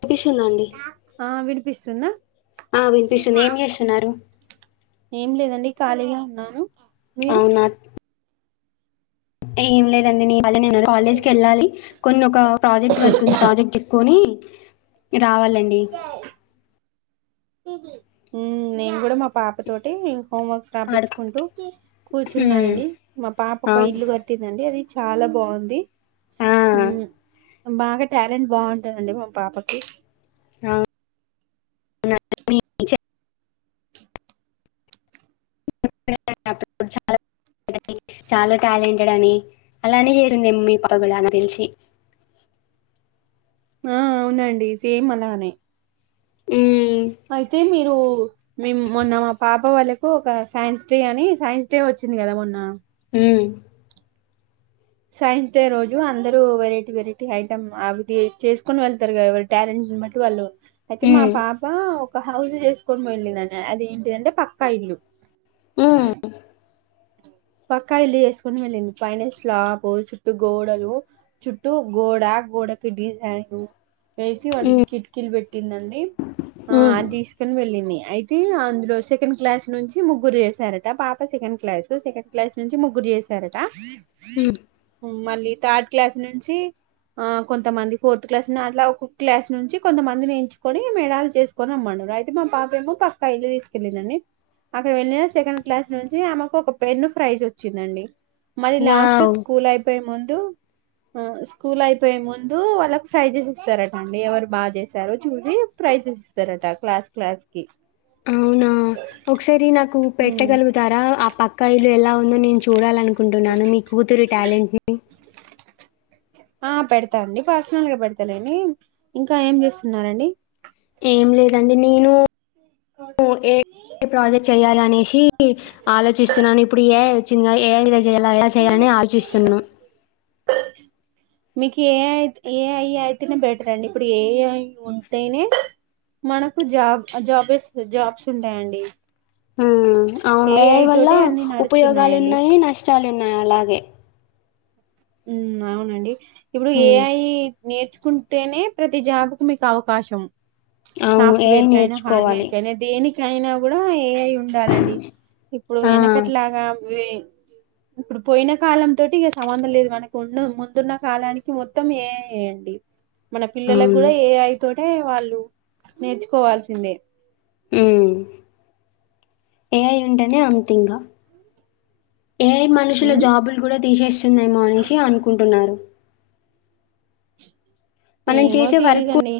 వినిపిస్తుందండి ఆ వినిపిస్తుందా ఆ వినిపిస్తుంది ఏం చేస్తున్నారు ఏం లేదండి ఖాళీగే ఉన్నాను మీరు అవునా ఏం లేదండి నేను నేను కాలేజ్ కి వెళ్ళాలి కొన్ని ఒక ప్రాజెక్ట్ వర్క్ ఉంది ఆ ప్రాజెక్ట్ చేసుకొని రావాలండి నేను కూడా మా పాప తోటి హోమ్ వర్క్స్ ఆడు రాపించుకుంటూ హ్మ్ కూర్చున్నానండి. మా పాప ఒక అవు ఇల్లు కట్టిందండి అది చాలా బాగుంది ఆ బాగా టాలెంట్ బాగుంటుందండి మా పాపకి ఆ [inaudible] అ చాలా [inaudible] చాలా టాలెంటెడ్ అని, అలానే చేసింది మీ పాప కూడా నాకు తెలిసి ఆ అవునండి సేమ్ అలానే, హ్మ్ అయితే మీరు మేము మొన్న మా పాప వాళ్ళకు ఒక సైన్స్ డే అని సైన్స్ డే వచ్చింది కదా మొన్న మ్మ్ సైన్స్ డే రోజు అందరు వెరైటీ వెరైటీ ఐటమ్ అవి చేసుకొని వెళ్తారు కదా వాళ్ళ టాలెంట్ [unintelligible] వాళ్ళు అయితే మా హ్మ్ పాప ఒక హౌస్ చేసుకొని పోయింది అది ఏంటిదంటే పక్కా ఇల్లు హ్మ్ పక్కా ఇల్లు చేసుకుని వెళ్ళింది పైనస్లాపు చుట్టూ గోడలు చుట్టూ గోడ ఆ గోడ కు డి అ ఊ ఏసి వాటికి హ్మ్ కిటికీలు పెట్టిందండి ఆ హ్మ్ అది తీసుకని వెళ్ళింది అయితే అందులో సెకండ్ క్లాస్ నుంచి ముగ్గురు చేశారట పాప సెకండ్ క్లాస్ సెకండ్ క్లాస్ నుంచి ముగ్గురు చేశారట ఉ మళ్ళీ థర్డ్ క్లాస్ నుంచి ఆ కొంతమంది ఫోర్త్ క్లాస్ అట్లా ఒక్క క్లాస్ నుంచి కొంతమందిని ఎంచుకొని మేడలు చేసుకొని రమ్మం రయితే మా పాపెమో పక్కా ఇళ్లు తీసుకెళ్ళిందండి అక్కడ వెళ్ళిన సెకండ్ క్లాస్ నుంచి ఆమెకు ఒక పెన్ను ప్రైజ్ వచ్చిందండి మరి లాస్ట్ వావ్ స్కూల్ అయిపోయే ముందు ఆ స్కూల్ అయిపోయే ముందు వాళ్ళకి ఫ్రైజేస్ ఇస్తారటండి ఎవరు బాగా చేసారు చూసి ఫ్రై ప్రైజెస్ ఇస్తారట క్లాస్ క్లాస్ కి అవునా ఒకసారి నాకు పెట్టగలుగుతారా ఆ పక్కాయిలు ఎలా ముందు నేను చూడాలనుకుంటున్నాను మీ కూతురు టాలెంట్ ని ఆ పెడత అండి పర్సనల్ గా పెడతలేండి ఇంకా ఏం చేస్తున్నరండి ఏం లేదండి నేను ఊ ఏ ప్రాజెక్ట్ చెయాలి అనేసి ని ఆలోచిస్తున్నాను ఇప్పుడు ఏఐ వచ్చింది కదా ఏఐ మీధ చేయాల ఎలా చేయాలని ఆలోచిస్తున్నాను మీకు ఏఐ ఏఐ అయితేనే బెటర్ అండి ఇప్పుడు ఏఐ ఉంటేనే మనకు జాబ్ జాబేస్ జాబ్స్ ఉంటాయండి ఊ అవును ఏ ఏఐ ఐ వల్ల తోటే అన్ని ఉపయోగాలు నడుస్తున్నాయండి ఉన్నాయి నష్టాలు వున్నాయి అలాగే ఉ అవునండి ఇప్పుడు హ్మ్. ఏఐ నేర్చుకుంటేనే ప్రతి జాబుకు మీకు అవకాశం అవును. సాఫ్ట్ ఏఐ వేర్ కయినా హార్డ్వేర్ నేర్చుకోవాలి. కయినా దేనికైనా కూడా ఏఐ ఉండాలండి ఇప్పుడు ఆ! వెనకట్లాగా ఉయ్ ఇప్పుడు పోయిన కాలం తోటి ఇక సంబంధం లేదు మనకు ఉన్న ముందున్న కాలానికి మొత్తం ఏఐ వేయండి మన పిల్లలకు అవును. కూడా ఏఐ అయితోటి అంటే వాళ్ళు నేర్చుకోవాల్సిందే ఊ ఏఐ ఉంటేనే అంత ఇంకా ఏఐ మనుషుల ఉమ్ జాబులు కూడా తీసేస్తుందేమో అనేసి అనుకుంటున్నారు మనం ఏమో చేసే వర్క్ తెలీదండి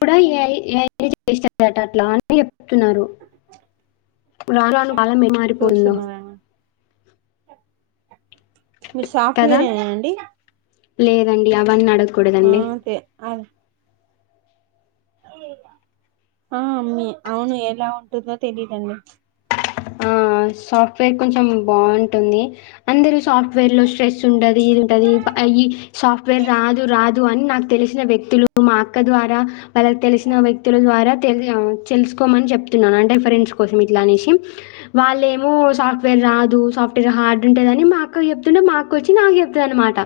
కూడా ఏఐ ఏఐ చెప్పేస్తాందట అట్ల అని చెప్తున్నారు ఉ రారాలు కాలమే మారిపోయిందో చూస్తున్నారా మీరు కదా! సాఫ్ట్వేర్ ఏనా అండి లేదండి అవన్నీ ఆ అడకూడదండి అదే ఆ మీ అవును ఎలా ఉంటుందో తెలిదండి ఆ సాఫ్ట్వేర్ కొంచెం బాగుంటుంది అందరు సాఫ్ట్వేర్ లో స్ట్రెస్ ఉంటది ఇది ఉంటది ఈ సాఫ్ట్వేర్ రాదు రాదు తు అని నాకు తెలిసిన వ్యక్తులు మా అక్క ద్వారా వాళ్ళకి తెలిసిన వ్యక్తుల ద్వారా తెలు తెలుసుకోమని చెప్తున్నాను అంటే ఫరెండ్స్ కోసం ఇట్లా అనేసి వాళ్ళ ఏమో సాఫ్ట్వేర్ రాదు సాఫ్ట్వేర్ హార్డ్ ఉంటదని మా అక్కకు చెప్ తను మాకొచ్చి నాకు చెప్తా అనమాట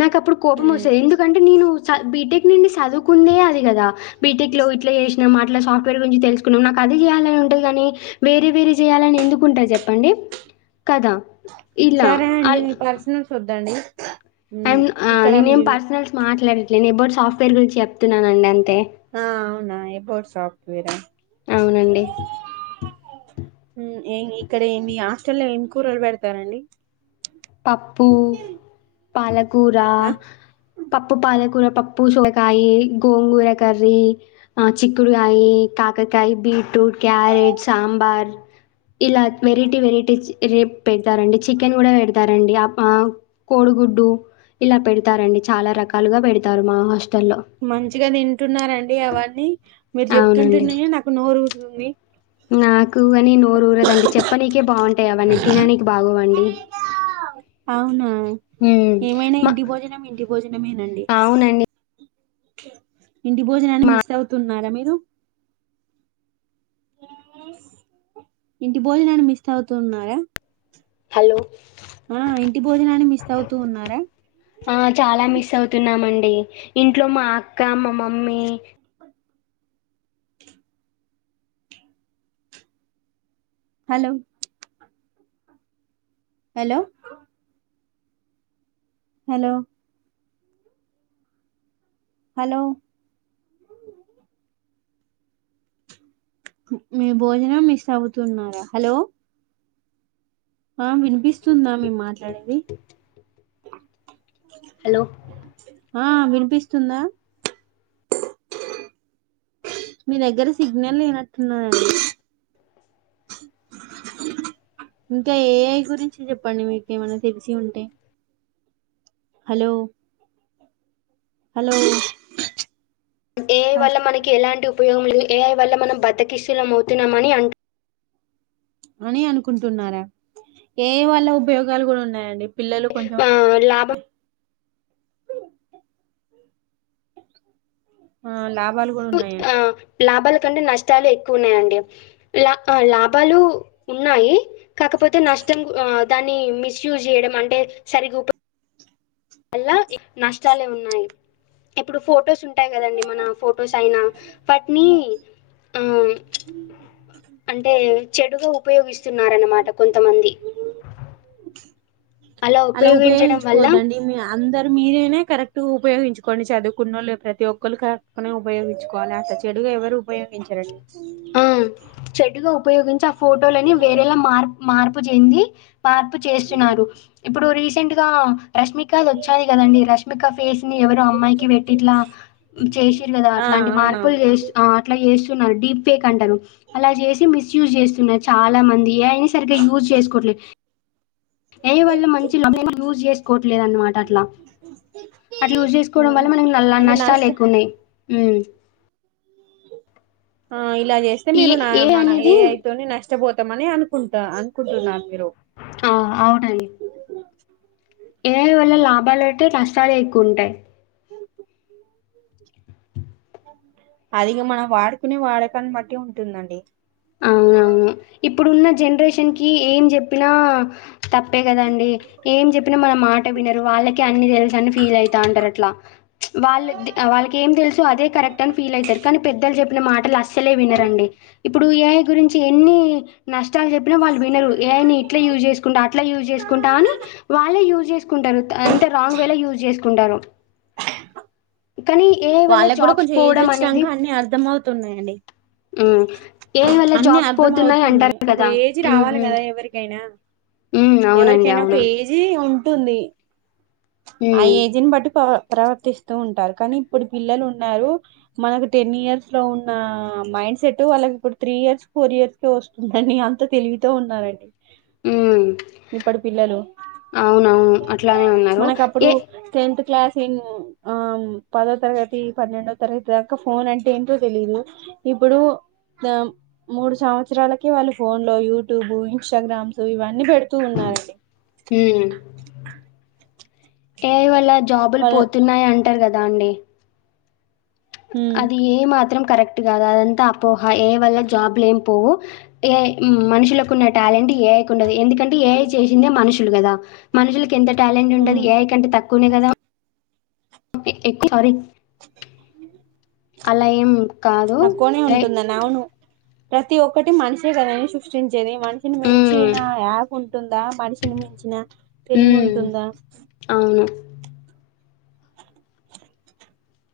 నాకు అప్పుడు కోపం ఉమ్ వస్తది ఎందుకంటే నేను స బీటెక్ నుండి చదువుకుందే అది కదా బీటెక్ లో ఇట్లా చేసినాం అట్లా సాఫ్ట్వేర్ గురించి తెలుసుకున్నాం నాకు ఆ అది చేయాలని ఉంటది కానీ వేరే వేరే చేయాలని ఎందుకుంటది చెప్పండి కదా ఇలా సరే అండి అల్ మీ పర్సనల్స్ వద్దండి ఉమ్ అండ్ ఆ ఇక్కడ నేనేం మీరు పర్సనల్స్ మాట్లాడట్లేను ఎబౌట్ సాఫ్ట్వేర్ గురించి చెప్తున్నానండి అంతే ఆ అవునా ఎబోట్ సాఫ్ట్వేర్ ఆ అవునండి ఏ ఇక్కడి మీ హాస్టల్లో ఎం కూరలు బెడతారండి. పప్పు, పాలకూర, ఆ పప్పు పాలకూర. పప్పు సోలకాయి, గోంగూర కర్రీ, ఆ చిక్కుడుగాయీ, కకకాయి, బీన్. Truth, carrot, sambar. ఇలా వెరైటీ వెరైటీ చి రేప్ పెడతారండి చికెన్ గూడా వెడు తారండి ఆపా కోడుగుడ్డు ఇలా పెడతారండి, చాలా రకాలుగా పెడతారు మా హాస్. మంచిగా తింటున్నారండి అవన్నీ, మీరు అవునండి. చెప్తుంటునే నాకు నోరు ఊరుతుంది. నాకు గాని నోరు ఊరదండి, చెప్పనీకే బాగుంటాయి అవన్నీ తిననికి బాగోవండీ. అవున ఏమైనా మా ఇంటి భోజనం ఇంటి భోజనమేనండి అవునండి. ఇంటి భోజనాన్ని మా మిస్ అవుతున్నారా మీరు ఇంటి భోజనాన్ని మిస్ అవుతున్నారా హలో ఆ ఇంటి భోజనాన్ని మిస్ అవుతూ ఉన్నారా ఎ ఇంట్లో మా అక్క మా mummy hello hello hello hello మీ భోజనం మిస్ అవుతున్నారా ఆ వినిపిస్తుందా మేం మాట్లాడేది హలో ఆ వినిపిస్తుందా మీ దగ్గర సిగ్నల్ లేనట్టున్నాదండి ఇంక ఏ ఐ గురించి చెప్పండి మీకేమన్నా తెలిసి ఉంటే హలో హలో ఏ ఐ వల్ల మనకి ఎలాంటి ఉపయోగం లేదు, ఏ ఐ వల్ల మనం బద్దకిస్తులం అవుతున్నామని అన్. అనీ అనుకుంటున్నారా ఏ ఐ వళ్ళ ఉపయోగాలు గూడా ఉన్నాయండి. పిల్లలు కొంచెం ఆహ్, లాభ ఆ లా [unintelligible] ఆ లాభాల్ కంటే నష్టాలే ఎక్కువ ఉన్నాయండి, లా లాభాలూ ఉన్నాయి. కాకపోతే నష్టం గు ఆ దాన్ని మిస్ యూజ్ చేయడం అంటే సరిగ్గ ఉప. అల్లా ఇ నష్టాలే ఉన్నాయి ఇప్పుడు ఫొటోస్ ఉంటాయి కదండి మన ఫొటోస్ అయినా వాటిని ఆమ్ అంటే చెడుగా ఉపయోగిస్తున్నారన్నమాట కొంతమంది అలా ఉపయోగించడం వల్ల ఉపయోగించుకోవద్దండి మీ అందర్ మీరైనా కరెక్ట్ గ ఉపయోగించుకోండి చదువుకున్నోళ్ళే, ప్రతి ఒక్కళ్ళు కరెక్ నే ఉపయోగించుకోవాలి అత చెడు. గే ఎవరు ఉపయోగించరండి ఆ చెడుగా ఉపయోగించి ఆ ఫోటోలని వేరేలా మార్ మార్పు చెంది మార్పు చేస్తున్నారు ఇప్పుడు రీసెంట్ గా రష్మికాది వచ్చాయ్ గదండి, రష్మిక ఫేస్ ని ఎవరో అమ్మాయికి పెట్టి ఇట్లా చేసిరు గదా ఆ అట్లా. లాంటి అవునా మార్పులు చేసి ఆ అట్లా చేస్సున్నారు డీప్ ఫేక్ అంటారు అలా చేసి మిస్యూజ్ చేస్తున్నారు చాలా మంది, ఏ ఐ ని సరిగ్గా యూజ్ చేసుకోవట్లే. ఏ ఐ వల్ల మంచి [unintelligible] యూజ్ చేసుకోవట్లేదన్నమాట అట్లా అట్లా యూజ్ చేసుకోవడం వల్ల మన నల్ల అంటే నష్టాలు నష్ట ఎక్కువున్నాయ్ ఊ. ఆ ఇలా జేస్తే ఈ మీరు నా ఏఐ మన ఏ అనేది ఐ తోని నష్. చ్చబోతామని అనుకుంటా అనుకుంటున్నారు. మీరు ఆ అవునయి ఏ ఐ వల్ల లాభా లంటె కష్టాలే ఎక్కువ ఉంటాయ్ అదిగా మనం వాడుకునే వాడకన్ని బట్టి ఉంటుందండి అవును ఇప్పుడున్న జనరేషన్ కి ఏం చెప్పినా తప్పే కదండి ఎం ఎం చెప్పిన మన మాట వినరు వాళ్ళకే అన్ని తెలుసని ఫీల్ అవుతా ఉంటారు అట్లా వాళ్ళు వాళ్ళకి ఏం తెలుసు అదే కరెక్ట్ అని ఫీల్ అవుతారు కానీ పెద్దలు చెప్పిన మాటలు అ అసలే వినరండి ఇప్పుడు ఏఐ గురించి ఎన్ని నష్ ష్టాలు చెప్పినా వాళ్ళు వినరు ఏ ఐ నీ ఇట్లా యూస్ చేసుకుంటా అట్లా యూస్ చేసుకుంటా అని వాళ్ళే యూస్ చే కుంటారు అంటే రాంగ్ వేల యూజ్ చేసుకుంటారు. కానీ ఏ ఐ వల్ల వాళ్ళకి కూడా జాబ్స్ కొంచెం ఏజ్ పోవడం వచ్చినాక అనేది అన్ని అర్థం అవుతున్నాయండి ఉమ్ ఏ ఐ వల్ల అన్ని జాబ్స్ అర్థం పోతున్నాయి అవుతున్నాయి అంటారు ఒక కదా ఏజ్ ఉమ్ రావాలి ఉమ్ కదా ఎవరికైనా ఎవరికైనా ఒక ఏజీ ఉం ఉంటుంది ఆ హ్మ్. ఏజ్ని బట్టి ప్ర ప్రవర్తిస్తూ ఉంటారు కానీ ఇప్పుడు పిల్లలు ఉన్నారు మనకు టెన్ ఇయర్స్ లో ఉన్న మైండ్ సెట్ వాళ్ళకి ఇప్పుడు త్రీ ఇయర్స్ ఫోర్ ఇయర్స్ కే వస్తుందని అంత తెలివితో ఉన్నారండి హ్మ్. ఇప్పడు పిల్లలు అవునవును. అట్లానే ఉన్నారు. మనకు అప్పుడు ఏ టెన్త్ క్లాస్ ఇన్ ఆ పదో తరగతి పన్నెండో తరగతి దాకా ఫోన్ అంటే ఏంటో తెలీదు ఇప్పుడు దాం మూడు సంవత్సరాలకె వాళ్ళు ఫోన్ లో యూట్యూబ్ ఇన్స్టాగ్రామ్స్ ఇవన్నీ అన్ని పెడుతూ ఉన్నారండి హ్మ్. ఏఐ వల్ల జాబులు వాళ్ళ పోతున్నాయి అంటారు కదా అండి ఉమ్ అది ఏ మాత్రం కరెక్ట్ కాదు అదంతా అపోహ ఏ ఐ వల్ల జాబ్లు ఏం పోవు ఏ ఐ మనుషులకున్న టాలెంట్ ఏఐ ఉండదు ఎందుకంటే ఏఐ చేసిందే మనుషులు కదా మనుషులకి కి ఎంత టాలెంట్ ఉండది ఉమ్ ఏఐ కంటే తక్కువనే కదా ఓకే ఎక్కు సారీ అలా ఏం కాదు తక్కువనే రై ఉంటుందని అవును ప్రతి ఒక్కటి మనిషె కదా అన్ సృష్టిం చేది మనిషిని హ్మ్. మించిన యాప్ ఉంటుందా మనిషిని మించిన తెలివి హ్మ్. ఉంటుందా అవును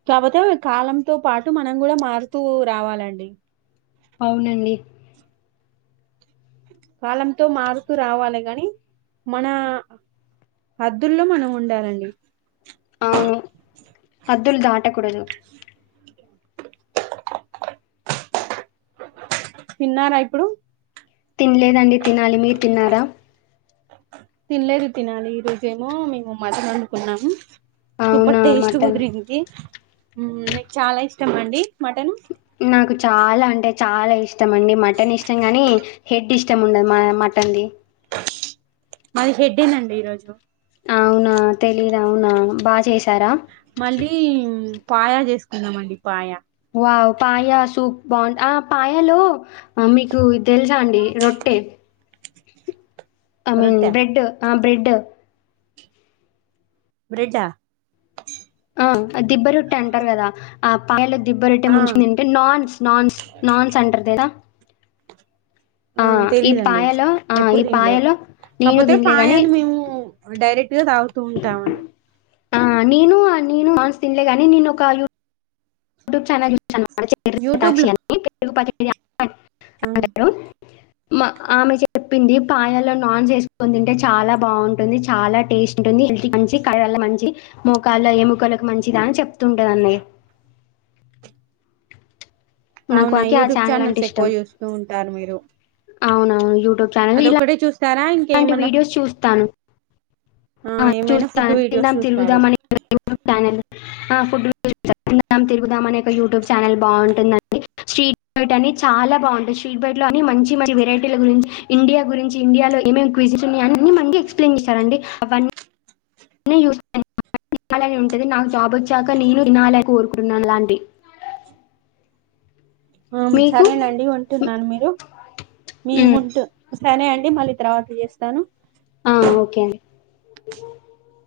కాపోతే కాలంతో పాటు మనం కూడా మారుతూ రావాలండి అవునండి కాలంతో మారుతూ రావాలి గాని మన హద్దుల్లో మనం ఉండాలండి అవును హాద్దులు దాటకూడదు తిన్నారా ఇప్పుడు తినలేదండి తినాలి మీరు తిన్నారా తినలేదు తినాలి ఈ రోజేమో మేము మటన్ వండుకున్నాం సూపర్ అవునా టేస్ట్ మటన్ కుదిరింది మీకు చాలా ఇష్టం అండి మటన్ నాకు చాలా అంటే చాలా ఇష్టం అండి మటన్ ఇష్టం కానీ హెడ్ ఇష్టం ఉండదు మ మటన్ది మాది హెడ్డేనండి ఈరోజు అవునా తెలీదు అవునా బా చేసారా మళ్ళీ పాయా చేసుకుంన్నాంమండి పాయా వావ్ పాయా సూప్ బాగు ఆ పాయాలో ఆ మిక్ కు తెల్సా అండి రొట్టె ఐ మీన్ రొట్టె బ్రెడ్ ఆ బ్రెడ్ బ్రెడ్డా ఆ దిబ్బ రొట్టె అంటారు కదా ఆ పాయలో దిబ్బరట్టే ఆ ముంచుకొని తింటే నాన్స్ నాన్స్ నాన్స్ అంటారు తెల్సా అ తెలియదండి పాయలో ఆ ఎప్పుడు ఈ తిన్లే పాయలో నేను కాకపోతే తినలే గాని పాయాన్ని మేము డైరెక్ట్ తాగుతూ ఉంటామండి. ఆ నేను నేనున్స్ తిన్లే గాని నేను ఒక యూట్యూబ్ ఛానల్ యూట్యూబ్ చూాక్షి అనిరు ప లో అడు! మా ఆమె చెప్పింది పాయాల్లో నాన్స్ వేసుకని తింటే చాలా బాగుంటుంది చాలా టేస్ట్ ఉంటుంది హ మంచి కళ్ల మంచి మోకాలు ఏముకలకు మంచిది అని చెప్తుంటాదండి నాకు అవునా అందుకే ఆ యూట్యూబ్ ఛానల్ అంటే ఛానల్స్ ఇష్టం ఎక్కువ చూస్తూ ఉంటారు మీరు. అవునవును యూట్యూబ్ ఛానల్ అదొక్కడే చూస్త్ ఇలాంటి వీడియోస్ చూస్తాను ఆ ఏమైనా ఫుడ్ చూస్తాను వీడియోస్ తిందాం చూస్తారు తిరుగుదాం అని పనల్ ఫుడ్! తిరుదాం అనే ఒక యూట్యూబ్ ఛానల్ బాగుంటుందండి. స్ట్రీట్ బైట్ అని చాలా బాగుంటాయి స్ట్రీట్ బైట్ లో అన్ని మంచి మంచి వెరైటీల గురించి ఇండియా గురించి ఇండియా ఏమేమి క్విజిస్ ఉన్నాయి అన్ని మన ఎక్స్ప్లె న్! చేస్తారండి అ యూజ! తినాలని ఉంటుది నాకు జాబ్ వచ్చాక నేను తినాలే కోరుకుంటున్నాను లాంటి ఆ మీకు సరేనండి ఉంటున్నాను మీరు మీ ఉంటు సరే అండి మళ్ళీ తర్వాత చేస్తాను ఆ ఓకే అండి